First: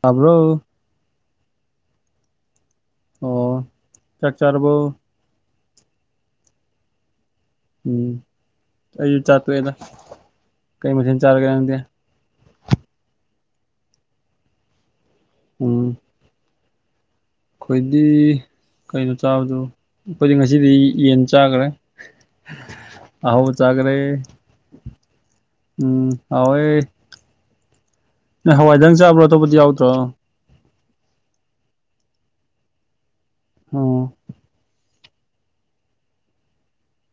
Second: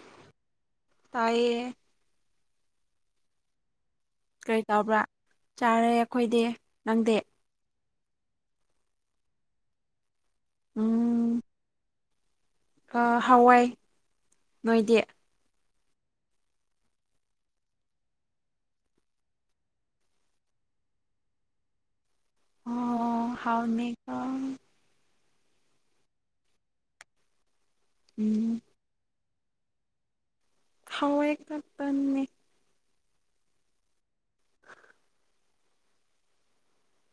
ꯇꯕ꯭ꯔꯣ ꯇꯥꯏꯌꯦ ꯑꯣ ꯆꯥꯛ ꯀꯔꯤ ꯆꯥꯔꯕꯣ ꯇꯧꯕ꯭ꯔꯥ ꯆꯥꯔꯦ ꯑꯩꯈꯣꯏꯗꯤ ꯅꯪꯗꯤ ꯎꯝ ꯑꯩꯗꯤ ꯆꯥꯇꯣꯛꯑꯦꯗ ꯀꯩ ꯃꯊꯦꯟ ꯆꯥꯔꯒꯦ ꯅꯪꯗꯤ ꯑ ꯍꯋꯥꯏ ꯅꯣꯏꯗꯤ ꯎꯝ ꯑꯩꯈꯣꯏꯗꯤ ꯀꯩꯅꯣ ꯆꯥꯕꯗꯨꯕꯣ ꯑꯩꯈꯣꯏꯗꯤ ꯉꯁꯤꯗꯤ ꯌꯦꯟ ꯆꯥꯒ꯭ꯔꯦ ꯑꯣ ꯑꯍꯥꯎꯕ ꯆꯥꯒ꯭ꯔꯦ ꯍꯥꯎꯅꯤꯀꯣ ꯎꯝ ꯍꯥꯎꯑꯦ ꯅꯣꯏ ꯎꯝ ꯍꯋꯥꯏꯗꯥꯪ ꯆꯕ꯭ꯔꯣ ꯑꯇꯣꯞꯄꯗꯤ ꯌꯥꯎꯗ꯭ꯔꯣ ꯍꯋꯥꯏ ꯈꯛꯇꯅꯦ ꯎꯝ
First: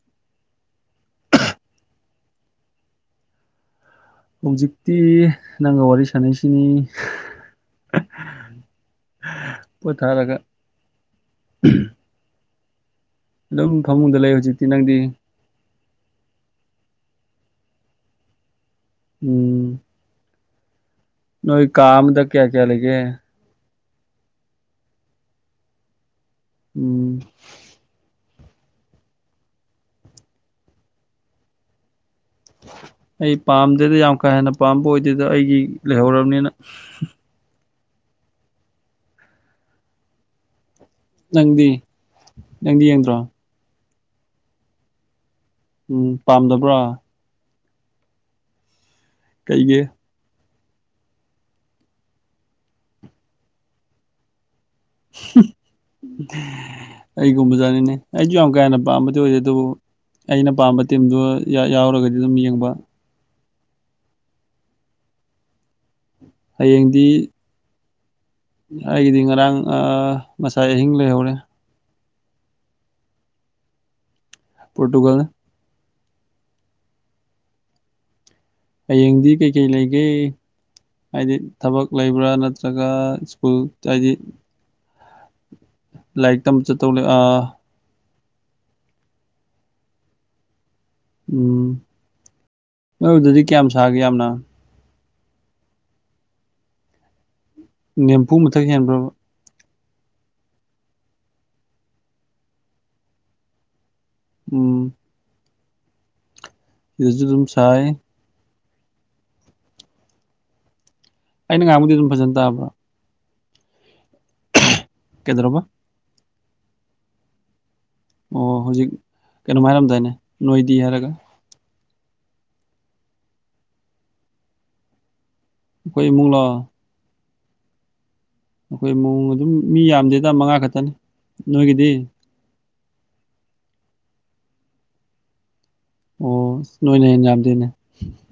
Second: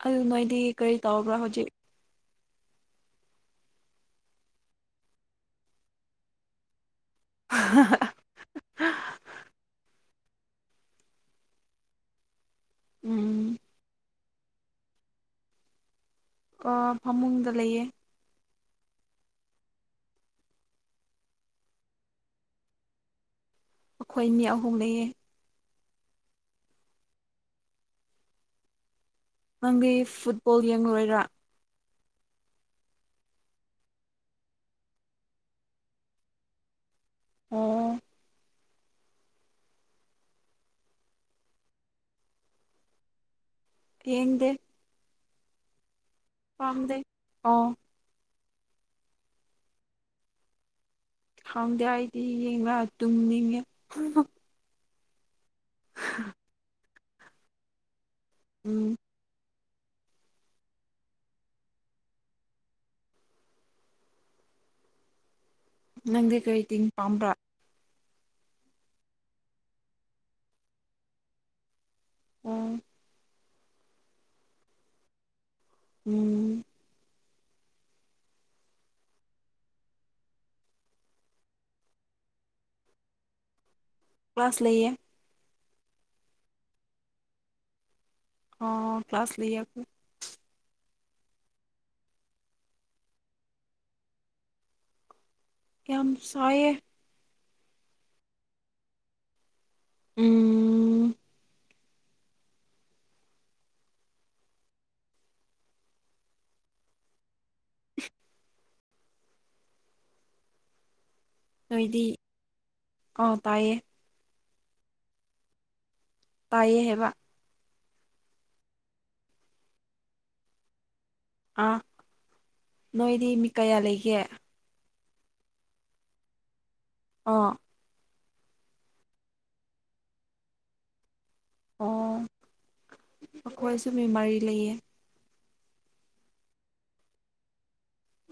ꯑꯗꯨ ꯅꯣꯏꯗꯤ ꯀꯔꯤ ꯇꯧꯕ꯭ꯔꯥ ꯍꯧꯖꯤꯛ ꯍꯧꯖꯤꯛꯇꯤ ꯅꯩꯒ ꯋꯥꯔꯤ ꯁꯥꯅꯩꯁꯤꯅꯤ [unintelligible] ꯀꯥꯏꯂꯩꯒꯦ ꯎꯝ ꯑꯗꯨꯝ ꯐꯃꯨꯡꯗ ꯂꯩ ꯍꯧꯖꯤꯛꯇꯤ ꯅꯪꯗꯤ ꯑꯣ ꯐꯃꯨꯡꯗ ꯂꯩꯌꯦ ꯎꯝ ꯅꯣꯏ ꯀꯥꯑꯃꯗ ꯀꯌꯥ ꯀꯌꯥ ꯂꯩꯒꯦ ꯑꯩꯈꯣꯏ ꯃꯤ ꯑꯍꯨꯝ ꯂꯩꯌꯦ ꯎꯝ ꯅꯪꯗꯤ ꯐꯨꯠꯕꯣꯜ ꯌꯦꯡꯂꯣꯏꯔ ꯑꯩ ꯄꯥꯝꯗꯦꯗ ꯌꯥꯝ ꯀꯥ ꯍꯦꯟꯅ ꯄꯥꯝꯕ ꯑꯣꯏꯗꯦꯗ ꯑꯩꯒꯤ ꯂꯩꯍꯧꯔꯕꯅꯤꯅ ꯑꯣ ꯅꯪꯗꯤ ꯅꯪꯗꯤ ꯌꯦꯡꯗ꯭ꯔꯣ ꯌꯦꯡꯗꯦ ꯎꯝ ꯄꯥꯝꯗꯕ꯭ꯔꯥ ꯄꯥꯝꯗꯦ ꯑꯣ ꯀꯩꯒꯤ ꯈꯪꯗꯦ ꯑꯩꯗꯤ [unintelligible] ꯇꯨꯝꯅꯤꯡꯉꯦ ꯍꯨꯝ ꯑꯩꯒꯨꯝꯕ ꯖꯠꯅꯤꯅꯦ ꯑꯩꯖꯨ ꯌꯥꯝ ꯀꯥ ꯍꯦꯟꯅ ꯎꯝ ꯄꯥꯝꯕꯗꯤ ꯑꯣꯏꯗꯦ ꯑꯗꯨꯕꯨ ꯑꯩꯅ ꯄꯥꯝꯕ ꯇꯤꯝꯗꯨ ꯌꯥꯎꯔꯒꯗꯤ ꯑꯗꯨꯝ ꯌꯦꯡꯕ ꯅꯪꯗꯤ ꯀꯔꯤ ꯇꯤꯝ ꯍꯌꯦꯡꯗꯤ ꯄꯥꯝꯕ꯭ꯔꯥ ꯑꯩꯒꯤꯗꯤ ꯉꯔꯥꯡ ꯑꯥ ꯉꯁꯥꯏ ꯑꯍꯤꯡ ꯂꯩꯍꯧꯔꯦ ꯑꯣ ꯄ꯭ꯔꯣꯇꯨꯒꯜꯅꯦ ꯎꯝ ꯍꯌꯦꯡꯗꯤ ꯀꯩꯀꯩ ꯂꯩꯒꯦ ꯍꯥꯏꯗꯤ ꯊꯕꯛ ꯂꯩꯕ꯭ꯔꯥ ꯅꯠꯇ꯭ꯔꯒ ꯁ꯭ꯀꯨꯜ ꯍꯥꯏꯗꯤ ꯀ꯭ꯂꯥꯁ ꯂꯩꯌꯦ ꯂꯥꯏꯔꯤꯛ ꯇꯝ ꯆꯠꯇꯧꯂꯩ ꯑꯥ ꯑꯣ ꯀ꯭ꯂꯥꯁ ꯂꯩ ꯑꯈꯣꯢ ꯎꯝ ꯅꯣꯏꯗꯗꯤ ꯀꯌꯥꯝ ꯁꯥꯒꯦ ꯌꯥꯝꯅ ꯀ꯭ꯌꯥꯝ ꯁꯥꯢꯌꯦ ꯅꯦꯝꯐꯨ ꯃꯊꯛ ꯍꯦꯟꯕ꯭ꯔꯕ ꯎꯝ ꯎꯝ ꯁꯤꯗꯁꯨꯗꯨꯝ ꯁꯥꯏ ꯑꯩꯅ ꯉꯥꯡꯕꯗꯤ ꯑꯗꯨꯝ ꯐꯖꯅ ꯇꯥꯕ꯭ꯔꯥ ꯑꯥ ꯇꯥꯏꯌꯦ ꯀꯩꯗ꯭ꯧꯔꯕ ꯇꯥꯏꯌꯦ ꯍꯥꯢꯕ ꯑꯣ ꯍꯧꯖꯤꯛ ꯀꯩꯅꯣꯝ ꯍꯥꯏꯔꯝꯗꯥꯏꯅꯦ ꯅꯣꯏꯗꯤ ꯍꯥꯏꯔꯒ ꯑ ꯅꯣꯏꯗꯤ ꯃꯤ ꯀꯌꯥ ꯂꯩꯒꯦ ꯈꯣꯢ ꯏꯃꯨꯡꯂꯣ ꯑꯣ ꯑꯩꯈꯣꯏ ꯃꯃꯨꯡ ꯑꯗꯨꯝ ꯃꯤ ꯌꯥꯝꯗꯦꯗ ꯃꯉꯥ ꯈꯛꯇꯅꯤ ꯅꯣꯏꯒꯤꯗꯤ ꯑꯣ ꯑꯩꯈꯣꯏꯁꯨ ꯃꯤ ꯃꯥꯔꯤ ꯂꯩꯌꯦ ꯑꯣ ꯅꯣꯏꯅ ꯍꯦꯟꯅ ꯌꯥꯝꯗꯦꯅꯦ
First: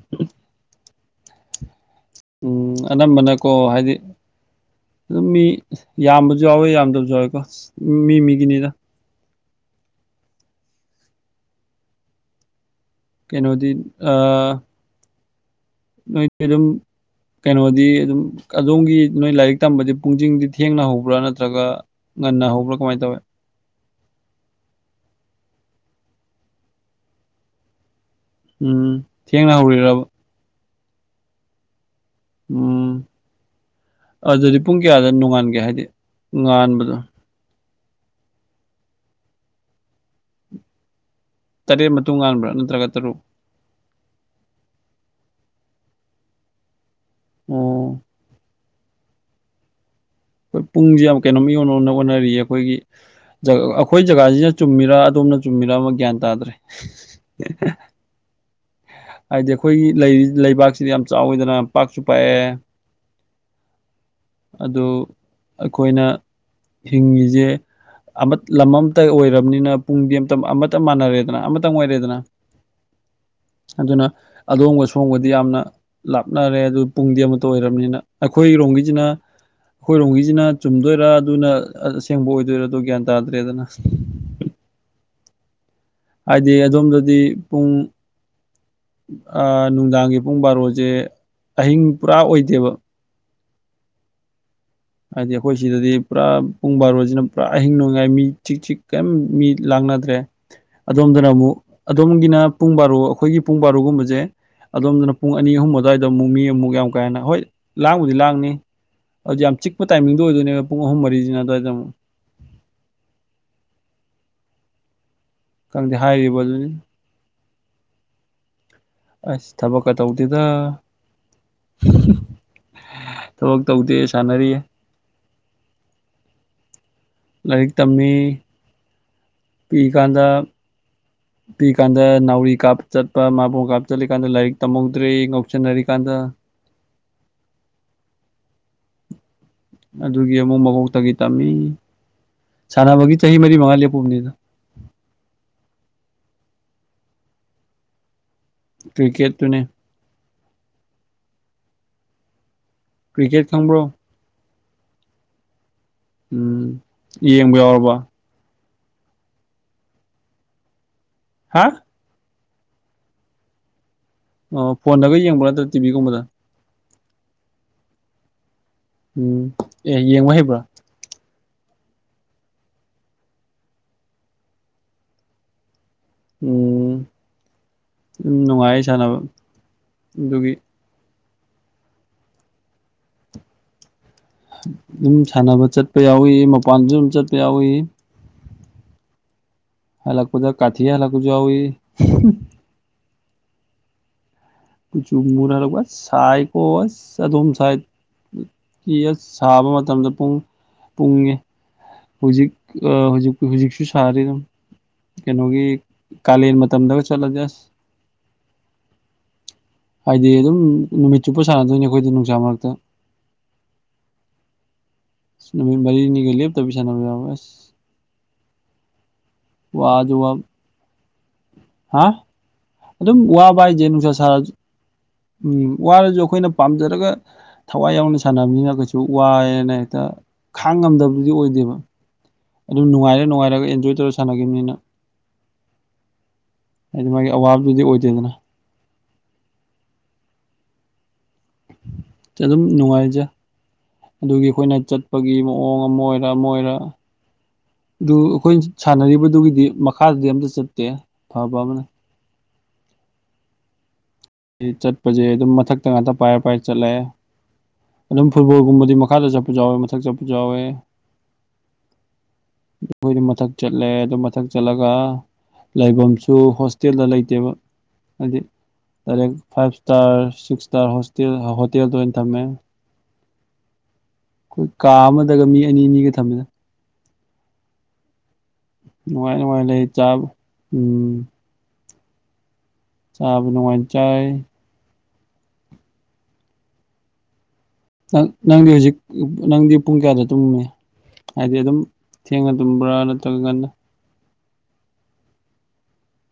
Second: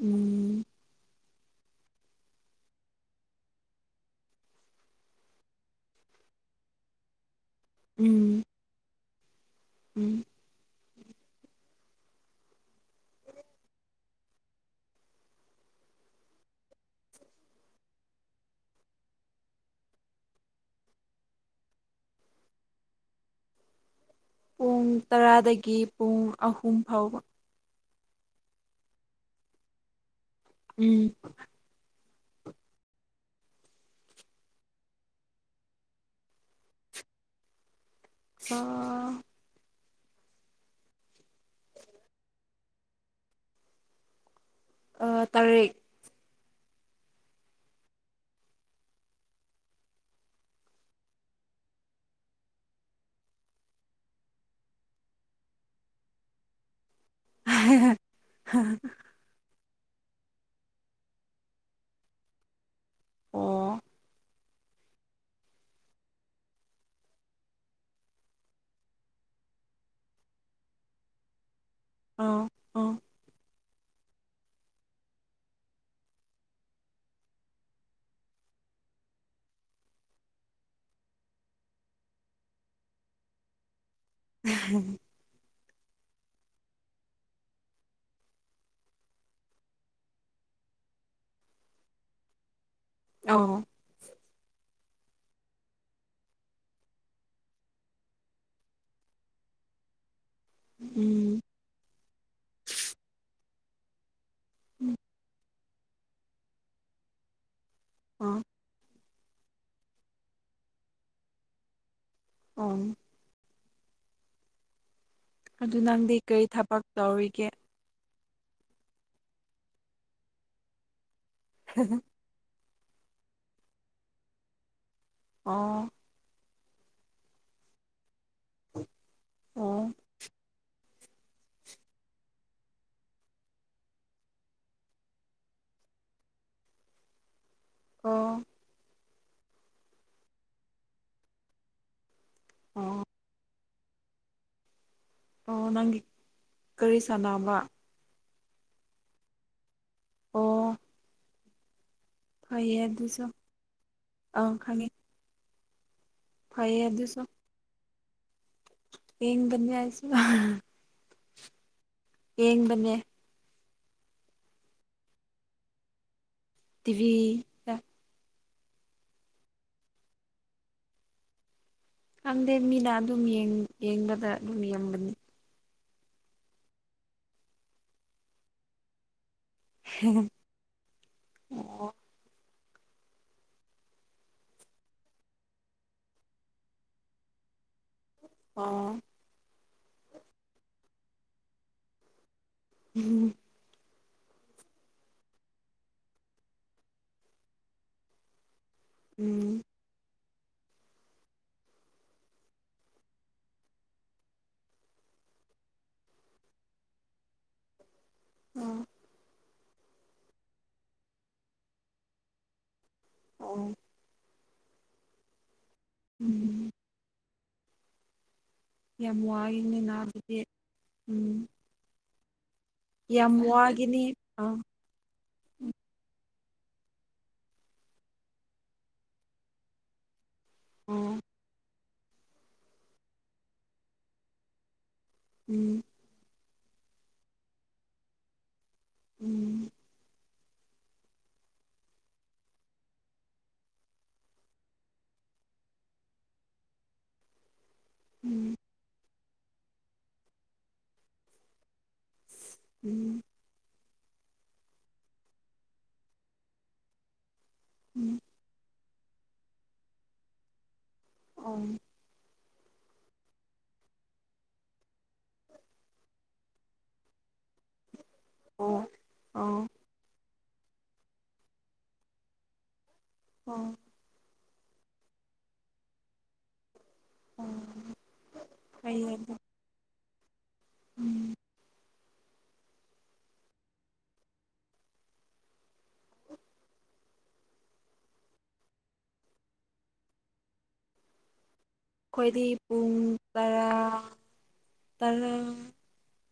ꯎꯝ ꯎꯝ ꯑꯅꯝꯕꯅꯀꯣ ꯍꯥꯏꯗꯤ ꯑꯗꯨꯝ ꯃꯤ ꯌꯥꯝꯕꯁꯨ ꯌꯥꯎꯋꯦ ꯌꯥꯝꯗꯕꯁꯨ ꯌꯥꯎꯋꯦꯀꯣ ꯃꯤ ꯎꯝ ꯃꯤꯒꯤꯅꯤꯗ ꯎꯝ ꯀꯩꯅꯣꯗꯤ ꯑ ꯅꯣꯏꯗꯤ ꯑꯗꯨꯝ ꯀꯩꯅꯣꯗꯤ ꯑꯗꯨꯝ ꯑꯗꯣꯝꯒꯤ ꯅꯣꯏ ꯂꯥꯏꯔꯤꯛ ꯇꯝꯕꯗꯤ ꯄꯨꯡꯖꯤꯡꯗꯤ ꯊꯦꯡꯅ ꯍꯧꯕ꯭ꯔꯥ ꯅꯠꯇ꯭ꯔꯒ ꯉꯟꯅ ꯍꯧꯕ꯭ꯔꯥ ꯀꯃꯥꯏ ꯇꯧꯋꯦ ꯄꯨꯡ ꯇꯔꯥꯗꯒꯤ ꯄꯨꯡ ꯑꯍꯨꯝ ꯐꯥꯎꯕ ꯎꯝ ꯊꯦꯡꯅ ꯍꯧꯔꯤꯔꯕ ꯎꯝ ꯑꯥ ꯑꯗꯨꯗꯤ ꯄꯨꯡ ꯀꯌꯥꯗ ꯅꯣꯡꯉꯥꯟꯒꯦ ꯍꯥꯏꯗꯤ ꯉꯥꯟꯕꯗꯣ ꯑ ꯇꯔꯦꯠ ꯃꯇꯨꯡ ꯉꯥꯟꯕ꯭ꯔꯥ ꯅꯠꯇ꯭ꯔꯒ ꯇꯔꯨꯛ ꯑ ꯇꯔꯦꯠ ꯑꯣ ꯄꯨꯡꯁꯦ ꯌꯥꯝ ꯀꯩꯅꯣꯝ ꯏꯑꯣꯟ ꯑꯣꯟꯅꯔꯤꯌꯦ ꯑꯩꯈꯣꯏꯒꯤ ꯖ ꯑꯩꯈꯣꯏ ꯖꯒꯥꯁꯤꯅ ꯆꯨꯝꯃꯤꯔꯥ ꯑꯗꯣꯝꯅ ꯆꯨꯝꯃꯤꯔꯥ ꯑꯃ ꯒ꯭ꯌꯥꯟ ꯇꯥꯗ꯭ꯔꯦ [inaudible] ꯍ ꯍꯥꯏꯗꯤ ꯑꯩꯈꯣꯏꯒꯤ ꯂꯩ ꯂꯩꯕꯥꯛꯁꯤꯗꯤ ꯌꯥꯝ ꯆꯥꯎꯋꯤꯗꯅ ꯄꯥꯛꯁꯨ ꯄꯥꯛꯑꯦ ꯑꯣ ꯑꯗꯨ ꯑꯩꯈꯣꯏꯅ ꯍꯤꯡꯉꯤꯁꯦ ꯑꯃ ꯂꯝ ꯑꯃꯇ ꯑꯣꯏꯔꯕꯅꯤꯅ ꯄꯨꯡꯗꯤ ꯑꯃꯇ ꯑꯃꯠꯇ ꯃꯥꯟꯅꯔꯦꯗꯅ ꯑꯃ ꯇꯪ ꯑꯣꯢꯔꯦꯗꯅ ꯑꯥ ꯑꯥ ꯑꯗꯨꯅ ꯑꯗꯣꯝꯒ ꯁꯣꯝꯒꯗꯤ ꯌꯥꯝꯅ ꯂꯥꯞꯅꯔꯦ ꯑꯗꯨ ꯄꯨꯡꯗꯤ ꯑꯃꯠꯇ ꯑꯣꯏꯔꯕꯅꯤꯅ ꯑꯩꯈꯣꯏ ꯔꯣꯝꯒꯤꯁꯤꯅ ꯑꯩꯈꯣꯏꯔꯣꯝꯒꯤꯁꯤꯅ ꯆꯨꯝꯗꯣꯏꯔꯥ ꯑꯗꯨꯅ ꯑꯁꯦꯡꯕ ꯑꯣꯏꯗꯣꯏꯔ ꯑꯗꯨ ꯒ꯭ꯌꯥꯟ ꯇꯥꯗ꯭ꯔꯦꯗꯅ ꯍꯍ ꯍꯥꯏꯗꯤ ꯑꯗꯣꯝꯗꯗꯤ ꯄꯨꯡ ꯑꯥ ꯅꯨꯡꯗꯥꯡꯒꯤ ꯄꯨꯡ ꯕꯥꯔꯣꯖꯦ ꯑꯍꯤꯡ ꯄꯨꯔꯥ ꯑꯣꯏꯗꯦꯕ ꯑꯥꯎ ꯍꯥꯏꯗꯤ ꯑꯩꯈꯣꯏ ꯁꯤꯗꯗꯤ ꯄꯨꯔꯥ ꯄꯨꯡ ꯕꯥꯔꯣꯁꯤꯅ ꯄꯨꯔꯥ ꯑꯍꯤꯡ ꯅꯨꯡꯉꯥꯏ ꯃꯤ ꯆꯤꯛ ꯆꯤꯛ ꯀꯔꯤꯝ ꯃꯤ ꯂꯥꯡ ꯅꯗ꯭ꯔꯦ ꯑꯗꯣꯝꯗꯅ ꯎꯝ ꯑꯃꯨꯛ ꯑꯗꯣꯝꯒꯤꯅ ꯄꯨꯡ ꯕꯥꯔꯣ ꯑꯩꯈꯣꯏꯒꯤ ꯄꯨꯡ ꯕꯥꯔꯣꯒꯨꯝꯕꯁꯦ ꯑꯗꯣꯝꯗꯅ ꯄꯨꯡ ꯑꯅꯤ ꯑꯍꯨꯝ ꯑꯗꯨꯋꯥꯏꯗ ꯑꯃꯨꯛ ꯃꯤ ꯑꯃꯨꯛ ꯌꯥꯝ ꯀꯥꯍꯦꯟꯅ ꯍꯣꯏ ꯂꯥꯡꯕꯨꯗꯤ ꯑꯥ ꯂꯥꯡꯅꯤ ꯑꯗꯨ ꯌꯥꯝ ꯆꯤꯛꯄ ꯇꯥꯏꯃꯤꯡꯗꯣ ꯑꯣꯏꯗꯣꯏꯅꯦꯕ ꯄꯨꯡ ꯑꯍꯨꯝ ꯃꯔꯤꯁꯤꯅ ꯑꯗꯨꯋꯥꯏꯗ ꯑꯃꯨꯛ ꯑꯣ ꯑꯗꯨ ꯈꯪꯗꯦ ꯅꯪꯗꯤ ꯍꯥꯏꯔꯤꯕ ꯀꯔꯤ ꯑꯗꯨꯅꯤ ꯊꯕꯛ ꯇꯧꯔꯤꯒꯦ ꯑꯁ ꯊꯕꯛꯀ ꯇꯧꯗꯦꯗ ꯍꯥꯍꯥꯍꯥ ꯊꯕꯛ ꯇꯧꯗꯦ ꯁꯥꯟꯅꯔꯤꯌꯦ ꯑꯣ ꯂꯥꯏꯔꯤꯛ ꯇꯝꯃꯤ ꯑꯣ ꯄꯤꯀꯥꯟꯗ ꯄꯤ ꯀꯥꯟꯗ ꯅꯥꯎꯔꯤ ꯀꯥꯞ ꯆꯠꯄ ꯃꯥꯕꯣꯜ ꯀꯥꯞ ꯆꯠꯂꯤꯀꯥꯟꯗ ꯂꯥꯏꯔꯤꯛ ꯇꯝꯍꯧꯗ꯭ꯔꯦ ꯉꯧꯎꯁꯟꯅꯔꯤꯀꯥꯟꯗ [inaudible] ꯑꯣ ꯑꯗꯨꯒꯤ ꯑꯃꯨꯛ ꯃꯀꯣꯛꯇꯒꯤ ꯇꯝꯃꯤ ꯑꯣ ꯁꯥꯟꯅꯕꯒꯤ ꯆꯍꯤ ꯃꯔꯤ ꯃꯉꯥ ꯂꯦꯞ ꯄꯨꯝꯅꯤꯗ ꯑꯣ ꯅꯪꯒꯤ ꯀꯔꯤ ꯁꯥꯟꯅꯕ ꯀ꯭ꯔꯤꯀꯦꯠꯇꯨꯅꯦ ꯑꯣ ꯐꯩꯌꯦ ꯑꯗꯨꯁꯨ ꯀ꯭ꯔꯤꯀꯦꯠ ꯈꯪꯕ꯭ꯔꯣ ꯑꯪ ꯈꯪꯉꯤ ꯎꯝ ꯌꯦꯡꯕ ꯌꯥꯎꯔꯕꯣ ꯌꯦꯡꯕꯅꯤ ꯑꯩꯁꯨ ꯍꯥ ꯌꯦꯡꯕꯅꯦ ꯑꯣ ꯐꯣꯟꯗꯒ ꯌꯦꯡꯕ꯭ꯔꯥ ꯅꯠꯇ꯭ꯔ ꯇꯤꯚꯤꯒꯨꯝꯕꯗ ꯇꯤꯚꯤꯗ ꯎꯝ ꯑꯦ ꯌꯦꯡꯕ ꯍꯩꯕ꯭ꯔꯥ ꯈꯪꯗꯦ ꯃꯤꯅ ꯑꯗꯨꯝ ꯌꯦꯡ ꯌꯦꯡꯕꯗ ꯑꯗꯨꯝ ꯌꯦꯡꯕꯅꯤ ꯎꯝ ꯅꯨꯡꯉꯥꯏ ꯁꯥꯟꯅꯕ ꯑꯗꯨꯒꯤ ꯑꯣ ꯑꯗꯨꯝ ꯁꯥꯟꯅꯕ ꯆꯠꯄ ꯌꯥꯎꯏ ꯃꯄꯥꯟꯁꯨ ꯑꯗꯨꯝ ꯆꯠꯄ ꯌꯥꯎꯏ ꯑꯣ ꯍꯂꯛꯄꯗ ꯀꯥꯊꯦꯛꯑꯒ ꯍꯂꯛꯄꯁꯨ ꯌꯥꯎꯏ ꯎꯝ ꯀꯨꯆꯨ ꯃꯨꯔ ꯍꯂꯛꯄ ꯑꯁ ꯁꯥꯏꯀꯣ ꯑꯁ ꯑꯗꯨꯝ ꯁꯥꯏ ꯎꯝ ꯁꯥꯕ ꯃꯇꯝꯗ ꯄꯨꯡ ꯄꯨꯡ ꯍꯧꯖꯤꯛ ꯑꯥ ꯍꯧꯖꯤꯛ ꯍꯧꯖꯤꯛꯁꯨ ꯁꯥꯔꯤꯦ ꯑꯗꯨꯝ ꯀꯩꯅꯣꯒꯤ ꯀꯥꯂꯦꯟ ꯃꯇꯝꯗ ꯆꯠꯂꯗꯤ ꯑꯁ ꯎꯝ ꯍꯥꯏꯗꯤ ꯑꯗꯨꯝ ꯅꯨꯃꯤꯠ ꯆꯨꯞꯄ ꯁꯥꯟꯅꯗꯣꯏꯅꯤ ꯑꯩꯈꯣꯏꯗꯤ ꯅꯨꯡꯁꯥ ꯃꯔꯛꯇ ꯑꯣ ꯅꯨꯃꯤꯠ ꯃꯔꯤꯅꯤꯒ ꯎꯝ ꯂꯦꯞꯇꯕꯤ ꯁꯥꯟꯅꯕ ꯌꯥꯎꯏ ꯑꯁ ꯌꯥꯝ ꯋꯥꯏꯅꯤꯅ ꯋꯥꯁꯨ ꯋꯥ ꯑꯗꯨꯗꯤ ꯎꯝ ꯍꯥ ꯑꯗꯨꯝ ꯌꯥꯝ ꯋꯥꯕ ꯍꯥꯏꯁꯦ ꯋꯥꯒꯤꯅꯤ ꯅꯨꯡꯁꯥ ꯁꯥꯔꯁꯨ ꯑꯥ ꯎꯝ ꯋꯥꯔꯁꯨ ꯑꯩꯈꯣꯏꯅ ꯄꯥꯝꯖꯔꯒ ꯊꯋꯥꯏ ꯌꯥꯎꯅ ꯁꯥꯟꯅꯕꯅꯤꯅ ꯀꯩꯁꯨ ꯋꯥꯌꯦꯅ ꯍꯦꯛꯇ ꯈꯥꯡ ꯑꯣ ꯉꯝꯗꯕꯗꯨꯗꯤ ꯑꯣꯏꯗꯦꯕ ꯑꯗꯨꯝ ꯅꯨꯡꯉꯥꯏꯔ ꯅꯨꯡꯉꯥꯏꯔꯒ ꯑꯦꯟꯖꯣꯏ ꯇꯧꯔ ꯁꯥꯟꯅꯈꯤꯕꯅꯤꯅ ꯎꯝ ꯍꯥꯏꯗꯤ ꯃꯥꯒꯤ ꯑꯋꯥꯕꯗꯨꯗꯤ ꯑꯣꯏꯗꯦꯗꯅ ꯎꯝ ꯑꯗꯨꯝ ꯅꯨꯡꯉꯥꯏꯖ ꯑꯗꯨꯒꯤ ꯑꯩꯈꯣꯏꯅ ꯆꯠꯄꯒꯤ ꯃꯑꯣꯡ ꯑꯃ ꯑꯣꯏꯔ ꯑꯃ ꯑꯣꯏꯔ ꯑꯗꯨ ꯑꯩꯈꯣꯏ ꯎꯝ ꯁꯥꯟꯅꯔꯤꯕꯗꯨꯒꯤꯗꯤ ꯃꯈꯥꯗꯗꯤ ꯑꯝꯇ ꯆꯠꯇꯦ ꯐꯕ ꯑꯃꯅ ꯎꯝ ꯆꯠꯄꯁꯦ ꯑꯗꯨꯝ ꯃꯊꯛꯇ ꯉꯥꯛꯇ ꯄꯥꯏꯔ ꯄꯥꯏꯔ ꯆꯠꯂꯦ ꯎꯝ ꯑꯗꯨꯝ ꯐꯨꯠꯕꯣꯜꯒꯨꯝꯕꯗꯤ ꯃꯈ ꯃꯈꯥꯗ ꯆꯠꯄꯁꯨ ꯌꯥꯎꯋꯦ ꯃꯊꯛ ꯆꯠꯄꯁꯨ ꯌꯥꯎꯋꯦ ꯑꯣ ꯑꯩꯈꯣꯏꯗꯤ ꯃꯊꯛ ꯆꯠꯂꯦ ꯑꯗꯨ ꯃꯊꯛ ꯆꯠꯂꯒ ꯂꯩꯥꯕꯁꯨ ꯍꯣꯁꯇꯦꯜꯗ ꯂꯩꯇꯦꯕ ꯍꯥꯏꯗꯤ ꯑꯣ ꯗꯥꯏꯔꯦꯛ ꯑꯣ five star six star hostel ꯍꯥ ꯍꯣꯇꯦꯜꯗ ꯑꯣꯏꯅ ꯊꯝꯃꯦ ꯑ ꯑꯩꯈꯣꯏ ꯀꯥ ꯑꯃꯗꯒ ꯃꯤ ꯑꯅꯤ ꯑꯅꯤꯒ ꯊꯝꯃꯦ ꯎꯃ ꯅꯨꯡꯉꯥꯏꯅꯨꯡꯉꯥꯏ ꯂꯩ ꯆꯥꯕ ꯎꯝ ꯆꯥꯕ ꯅꯨꯡꯉꯥꯏꯅ ꯆꯥꯏ ꯅꯪꯗꯤ ꯍꯧꯖꯤꯛ ꯅꯪꯗꯤ ꯄꯨꯡ ꯀꯌꯥꯗ ꯇꯨꯝꯅꯤ ꯍꯥꯏꯗꯤ ꯑꯗꯨꯝ ꯑꯩꯈꯣꯏꯗꯤ ꯊꯦꯡꯅ ꯄꯨꯡ ꯇꯨꯝꯕ꯭ꯔꯥ ꯅꯠꯇ꯭ꯔꯒ ꯉꯟꯅ ꯇꯔꯥ ꯇꯔꯥ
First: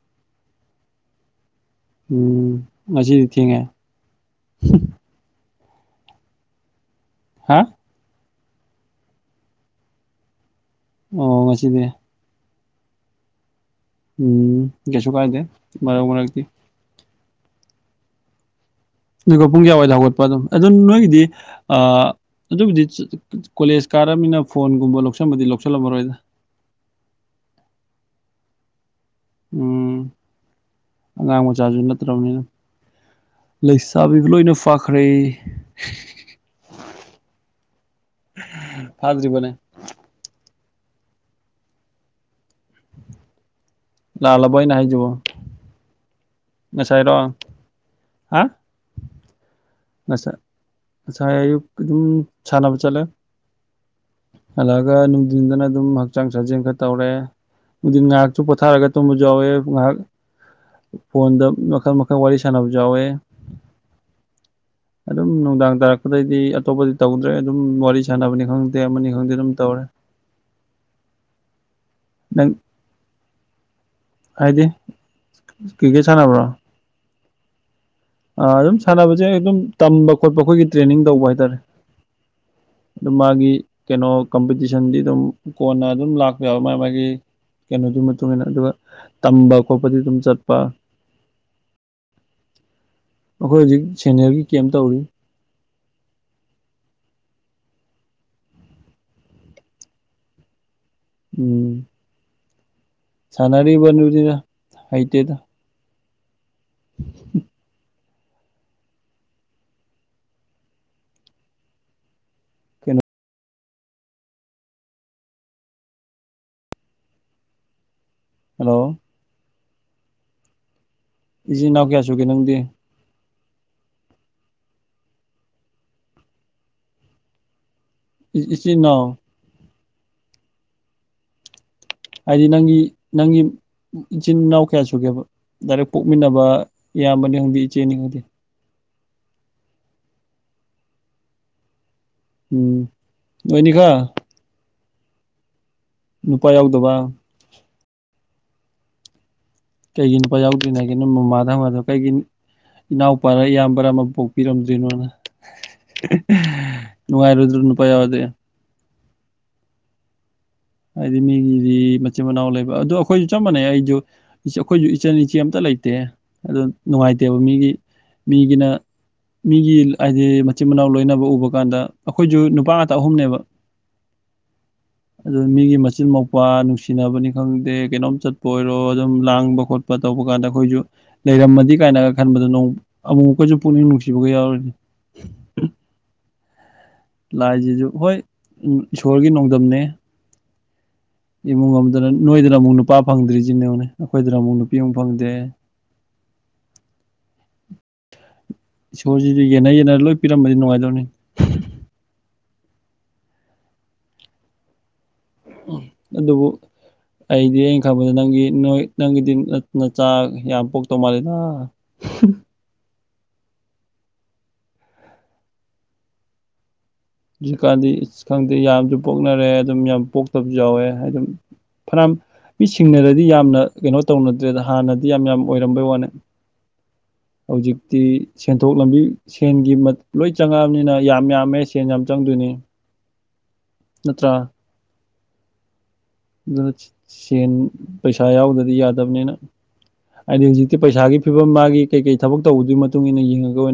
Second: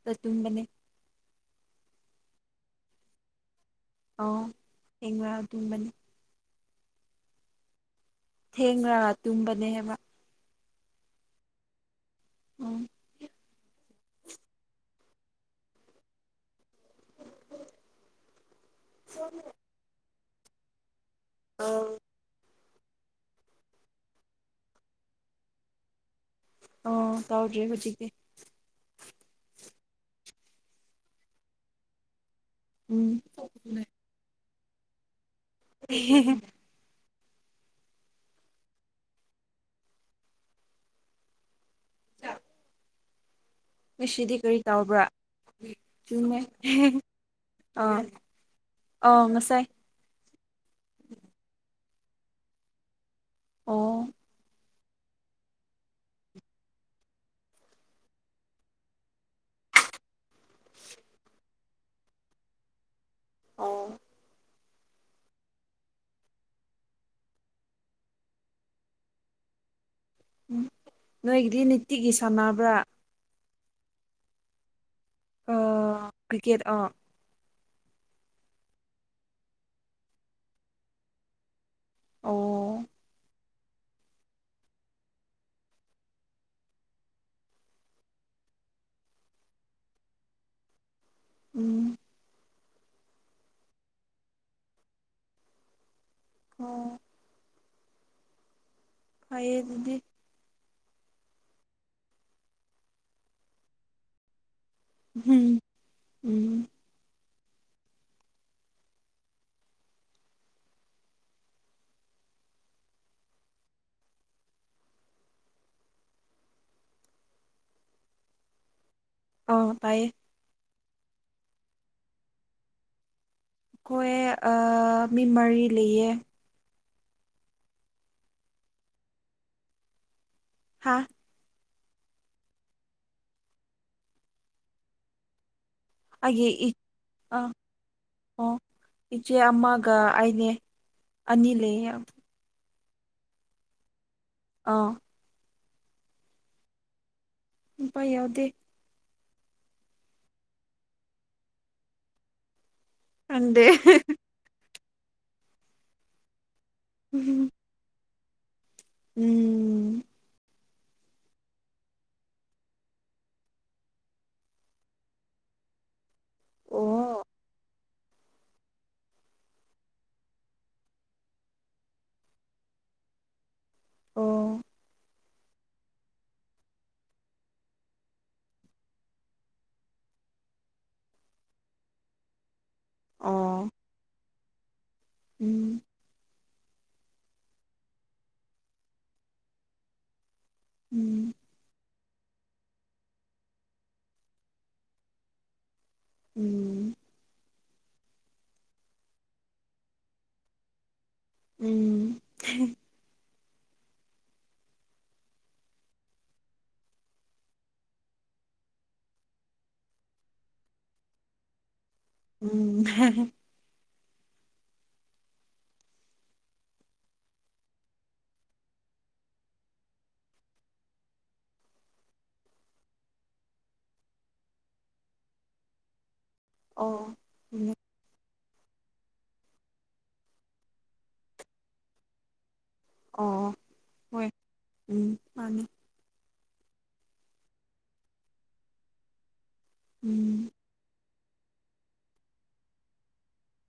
ꯗ ꯇꯨꯝꯕꯅꯦ ꯎꯝ ꯉꯁꯤꯗꯤ ꯊꯦꯡꯉꯦ ꯑꯣ ꯊꯦꯡꯂꯇꯨꯝꯕꯅꯤ [inaudible] ꯍꯥ ꯊꯦꯡꯅ ꯇꯨꯝꯕꯥꯅꯦ ꯍꯥꯏꯕ ꯑꯣ ꯉꯁꯤꯗꯤ ꯎꯝ ꯎꯝ ꯀꯩꯁꯨ ꯀꯥꯏꯗꯦ ꯃꯔꯛ ꯃꯔꯛꯇꯤ ꯉꯥꯏꯈꯣ ꯄꯨꯡ ꯀꯌꯥꯋꯥꯏꯗ ꯍꯧꯒꯠꯄ ꯑꯗꯨꯝ ꯑꯗꯨ ꯅꯣꯏꯒꯤꯗꯤ ꯑꯥ ꯑꯗꯨꯕꯨꯗꯤ ꯀꯣꯂꯦꯖ ꯀꯥꯔꯕꯃꯤꯅ ꯐꯣꯟꯒꯨꯝꯕ ꯂꯧꯁꯟꯕꯗꯤ ꯂꯧꯁꯜꯂꯝꯃꯔꯣꯏꯗ ꯑꯣ ꯇꯧꯗ꯭ꯔꯤ ꯍꯧꯖꯤꯛꯇꯤ ꯎꯝ ꯑꯉꯥꯡ ꯃꯆꯥꯁꯨ ꯅꯠꯇ꯭ꯔꯕꯅꯤꯅ ꯎꯝ ꯂꯩꯁꯥꯕꯤꯕꯨ ꯂꯣꯏꯅ ꯐꯥꯈ꯭ꯔꯦ [unintelligible] ꯐꯗ꯭ꯔꯤꯕꯅꯦ ꯉꯁꯤꯗꯤ ꯂꯥꯜꯂꯕꯣ ꯀꯔꯤ ꯑꯩꯅ ꯇꯥꯎꯕ꯭ꯔꯥ ꯍꯥꯏꯁꯤꯕꯣ ꯆꯨꯝꯃꯦ ꯉꯁꯥꯏꯔꯣ ꯍꯥ ꯑꯧ ꯉꯁꯥꯏ ꯉꯁꯥꯏ ꯑꯌꯨꯛ ꯑꯗꯨꯝ ꯁꯥꯟꯅꯕ ꯆꯠꯂꯦ ꯑꯣ ꯍꯜꯂꯑꯒ ꯅꯨꯡꯗꯤꯟꯗꯅ ꯑꯗꯨꯝ ꯍꯛꯆꯥꯡ ꯁꯥꯖꯦꯟ ꯈꯔ ꯇꯧꯔꯦ ꯅꯨꯡꯗꯤꯟ ꯉꯥꯏꯍꯥꯛꯁꯨ ꯄꯣꯊꯥꯔꯒ ꯇꯨꯝꯕꯁꯨ ꯌꯥꯎꯋꯦ ꯉꯥꯏꯍꯥꯛ ꯐꯣꯟꯗ ꯃꯈꯜ ꯃꯈꯜ ꯋꯥꯔꯤ ꯁꯥꯟꯅꯕꯁꯨ ꯌꯥꯎꯋꯦ ꯑꯣ [inaudible] ꯑꯗꯨꯝ ꯅꯨꯡꯗꯥꯡ ꯇꯥꯔꯛꯄꯗꯩꯗꯤ ꯑꯇꯣꯞꯄꯗꯤ ꯇꯧꯗ꯭ꯔꯦ ꯑꯗꯨꯝ ꯋꯥꯔꯤ ꯁꯥꯟꯅꯕꯅꯤ ꯈꯪꯗꯦ ꯑꯃꯅꯤ ꯈꯪꯗꯦ ꯑꯗꯨꯝ ꯇꯧꯔꯦ ꯎꯝ ꯅꯣꯏꯒꯤꯗꯤ ꯅꯤꯇꯤꯒꯤ ꯅꯪ ꯁꯥꯟꯅꯕ꯭ꯔꯥ ꯍꯥꯏꯗꯤ ꯀꯔꯤꯀꯦꯠ ꯑꯥ ꯁꯥꯅꯕꯔꯣ ꯀ꯭ꯔꯤꯀꯦꯠ ꯑꯥ ꯑꯥ ꯑꯗꯨꯝ ꯁꯥꯟꯅꯕꯁꯦ ꯑꯗꯨꯝ ꯇꯝꯕ ꯈꯣꯠꯄ ꯑꯈꯣꯏꯒꯤ ꯇ꯭ꯔꯦꯅꯤꯡ ꯇꯧꯕ ꯍꯥꯏꯇꯥꯔꯦ ꯑꯣ ꯑꯗꯨ ꯃꯥꯒꯤ ꯀꯩꯅꯣ ꯀꯝꯄꯤꯇꯤꯁꯟꯗꯤ ꯑꯗꯨꯝ ꯀꯣꯟꯅ ꯑꯗꯨꯝ ꯂꯥꯛꯄ ꯌꯥꯎꯋꯦ ꯃꯥꯒꯤ ꯃꯥꯒꯤ ꯀꯩꯅꯣꯗꯨꯢ ꯃꯇꯨꯡꯏꯟꯅ ꯑꯗꯨꯒ ꯇꯝꯕ ꯈꯣꯠꯄꯗꯤ ꯑꯗꯨꯝ ꯆꯠꯄ ꯎꯝ ꯑꯩꯈꯣꯏ ꯍꯧꯖꯤꯛ ꯁꯦꯅꯤꯌꯔꯒꯤ ꯀꯦꯝ ꯇꯧꯔꯤ ꯑꯣ ꯐꯩꯌꯦ ꯗꯨꯗꯤ ꯎꯝ ꯁꯥꯅꯔꯤꯕꯗꯨꯅꯤꯗ ꯍꯩꯇꯦꯗ ꯎꯝ ꯎꯝ ꯑꯝꯍꯝ ꯀꯩꯅꯣ ꯍꯜꯂꯣ ꯑꯣ ꯇꯥꯏꯌꯦ ꯏꯆꯤꯟ ꯏꯅꯥꯎ ꯀꯌꯥ ꯁꯨꯒꯦ ꯅꯪꯗꯤ ꯑꯩꯈꯣꯏ ꯑꯥ ꯃꯤ ꯃꯔꯤ ꯂꯩꯌꯦ ꯏ ꯏꯆꯤꯟ ꯅꯥꯎ ꯍꯥꯥ ꯍꯥꯏꯗꯤ ꯅꯪꯒꯤ ꯅꯪꯒꯤ ꯏꯆꯤꯟ ꯏꯅꯥꯎ ꯀꯌꯥ ꯁꯨꯒꯦꯕ ꯗꯥꯏꯔꯦꯛ ꯑꯩꯒꯤ ꯄꯣꯛꯃꯤꯟꯅꯕ ꯏ ꯏꯌꯥꯝꯕꯅꯤ ꯑ ꯈꯪꯗꯦ ꯏꯆꯦꯅꯤ ꯈꯪꯗꯦ ꯑꯣ ꯏꯆꯦ ꯑꯃꯒ ꯑꯩꯅꯦ ꯑꯅꯤ ꯂꯩꯌꯦ ꯎꯝ ꯅꯣꯢꯅꯤꯈꯛ ꯑꯥ ꯅꯨꯄꯥ ꯌꯥꯎꯗꯕ ꯗꯦ ꯀꯩꯒꯤ ꯅꯨꯄꯥ ꯌꯥꯎꯗ꯭ꯔꯤꯅꯦ ꯍꯥꯏꯒꯦ ꯅꯣꯢ ꯃꯃꯥꯗ ꯍꯪꯉꯨ ꯌꯥꯗ꯭ꯔꯣ ꯀꯩꯒꯤ ꯏꯅꯥꯎꯄꯥꯔ ꯈꯪꯗꯦ ꯏꯌꯥꯝꯕꯔ ꯑꯃ ꯄꯣꯛꯄꯤꯔꯝ ꯗ꯭ꯔꯤꯅꯣꯅ ꯍꯥꯍꯥ ꯅꯨꯡꯉꯥꯏꯔꯣꯢꯗ꯭ꯔꯣ ꯅꯨꯄꯥ ꯌꯥꯎꯔꯗꯤ ꯎꯝ ꯍꯥꯏꯗꯤ ꯃꯤꯒꯤꯗꯤ ꯃꯆꯤꯟ ꯃꯅꯥꯎ ꯂꯩꯕ ꯑꯗꯨ ꯑꯩꯈꯣꯏꯁꯨ ꯆꯞ ꯃꯥꯟꯅꯩ ꯑꯩꯁꯨ ꯑꯩꯈꯣꯏꯁꯨ ꯏꯆꯟ ꯏꯆꯦ ꯑꯝꯇ ꯂꯩ ꯂꯩꯇꯦ ꯑꯗꯣ ꯑꯣ ꯅꯨꯡꯉꯥꯏꯇꯦꯕ ꯃꯤꯒꯤ ꯃꯤꯒꯤꯅ ꯃꯤꯒꯤ ꯍꯥꯏꯗꯤ ꯃꯆꯤꯟ ꯃꯅꯥꯎ ꯂꯣꯏꯅꯕ ꯎꯕ ꯀꯥꯟꯗ ꯑꯩꯈꯣꯏꯁꯨ ꯅꯨꯄꯥ ꯉꯥꯛꯇ ꯑꯍꯨꯝꯅꯦꯕ ꯑꯣ ꯑꯗꯨ ꯃꯤꯒꯤ ꯃꯆꯤꯟ ꯃꯧꯄꯥ ꯅꯨꯡꯁꯤꯅꯕꯅꯤ ꯈꯪꯗꯦ ꯀꯩꯅꯣꯝ ꯆꯠꯄ ꯑꯣꯏꯔꯣ ꯑꯗꯨꯝ ꯂꯥꯡꯕ ꯈꯣꯠꯄ ꯇꯧꯕ ꯑꯗꯨ ꯀꯥꯟꯗ ꯑꯩꯈꯣꯏꯁꯨ ꯂꯩꯔꯝꯃꯗꯤ ꯀꯥꯏꯅꯒ ꯈꯟꯕꯗꯣ ꯑꯃꯨꯃꯨꯛꯀꯁꯨ ꯑꯣ ꯄꯨꯛꯅꯤꯡ ꯅꯨꯡꯁꯤꯕꯒ ꯌꯥꯎꯔꯤꯅꯤ ꯎꯝ ꯂꯥꯏꯖꯤꯖꯨ ꯍꯣꯏ ꯏꯁꯣꯔꯒꯤ ꯅꯣꯡꯗꯝꯅꯦ ꯎꯝ ꯏꯃꯨꯡ ꯑꯃꯗꯅ ꯅꯣꯏꯗꯅ ꯑꯃꯨꯛ ꯅꯨꯄꯥ ꯐꯪꯗ꯭ꯔꯤꯁꯤꯅꯦ ꯌꯦꯡꯉꯨꯅꯦ ꯑꯩꯈꯣꯏꯗꯅ ꯑꯃꯨꯛ ꯅꯨꯄꯤ ꯑꯃꯨꯛ ꯐꯪꯗꯦ ꯎꯝ ꯏꯁꯣꯔꯖꯤꯖꯨ ꯌꯦꯟꯅ ꯌꯦꯟꯅꯔ ꯂꯣꯏ ꯄꯤꯔꯝꯃꯗꯤ ꯅꯨꯡꯉꯥꯏꯗꯧꯅꯦ ꯎꯝ ꯑꯗꯨꯕꯨ ꯑꯩꯗꯤ ꯑꯩꯅ ꯈꯪꯕꯗ ꯅꯪꯒꯤ ꯅꯣꯏ ꯅꯪꯒꯤꯗꯤ ꯅꯆꯥ ꯌꯥꯝ ꯄꯣꯛꯇꯧ ꯃꯥꯜꯂꯤꯗ ꯎꯝ ꯍꯧꯖꯤꯛꯀꯥꯟꯗꯤ ꯏꯁ ꯈꯪꯗꯦ ꯌꯥꯝꯁꯨ ꯄꯣꯛꯅꯔꯦ ꯑꯗꯨꯝ ꯌꯥꯝ ꯄꯣꯛꯇꯕꯁꯨ ꯌꯥꯎꯋꯦ ꯍꯥꯏ ꯑꯗꯨꯝ ꯐꯅꯌꯥꯝ ꯃꯤꯁꯤꯡꯅꯔꯗꯤ ꯌꯥꯝꯅ ꯀꯩꯅꯣ ꯇꯧꯅꯗ꯭ꯔꯦꯗ ꯍꯥꯟꯅꯗꯤ ꯌꯥꯝ ꯌꯥꯝ ꯑꯣꯏꯔꯝꯕꯩ ꯋꯥꯅꯦ ꯑꯣ ꯍꯧꯖꯤꯛꯇꯤ ꯁꯦꯟꯊꯣꯛ ꯂꯝꯕꯤ ꯁꯦꯟꯒꯤ ꯂꯣꯏ ꯆꯪꯉꯛꯑꯕꯅꯤꯅ ꯌꯥꯝ ꯌꯥꯝꯃꯦ ꯁꯦꯟ ꯌꯥꯝ ꯆꯪꯗꯣꯏꯅꯤ ꯑꯣ ꯍꯣꯏ ꯅꯠꯇ꯭ꯔꯥ ꯎꯝ ꯃꯥꯅꯤ ꯑꯗꯨꯅ ꯁꯦꯟ ꯄꯩꯁꯥ ꯌꯥꯎꯗꯗꯤ ꯌꯥꯗꯕꯅꯤꯅ ꯎꯝ ꯍꯥꯏꯗꯤ ꯍꯧꯖꯤꯛꯇꯤ ꯄꯩꯁꯥꯒꯤ ꯐꯤꯕꯝ ꯃꯥꯒꯤ ꯀꯩꯀꯩ ꯊꯕꯛ ꯇꯧꯕꯗꯨꯒꯤ ꯃꯇꯨꯡ ꯏꯟꯅ ꯌꯦꯡꯉꯒ ꯑꯣꯏꯅ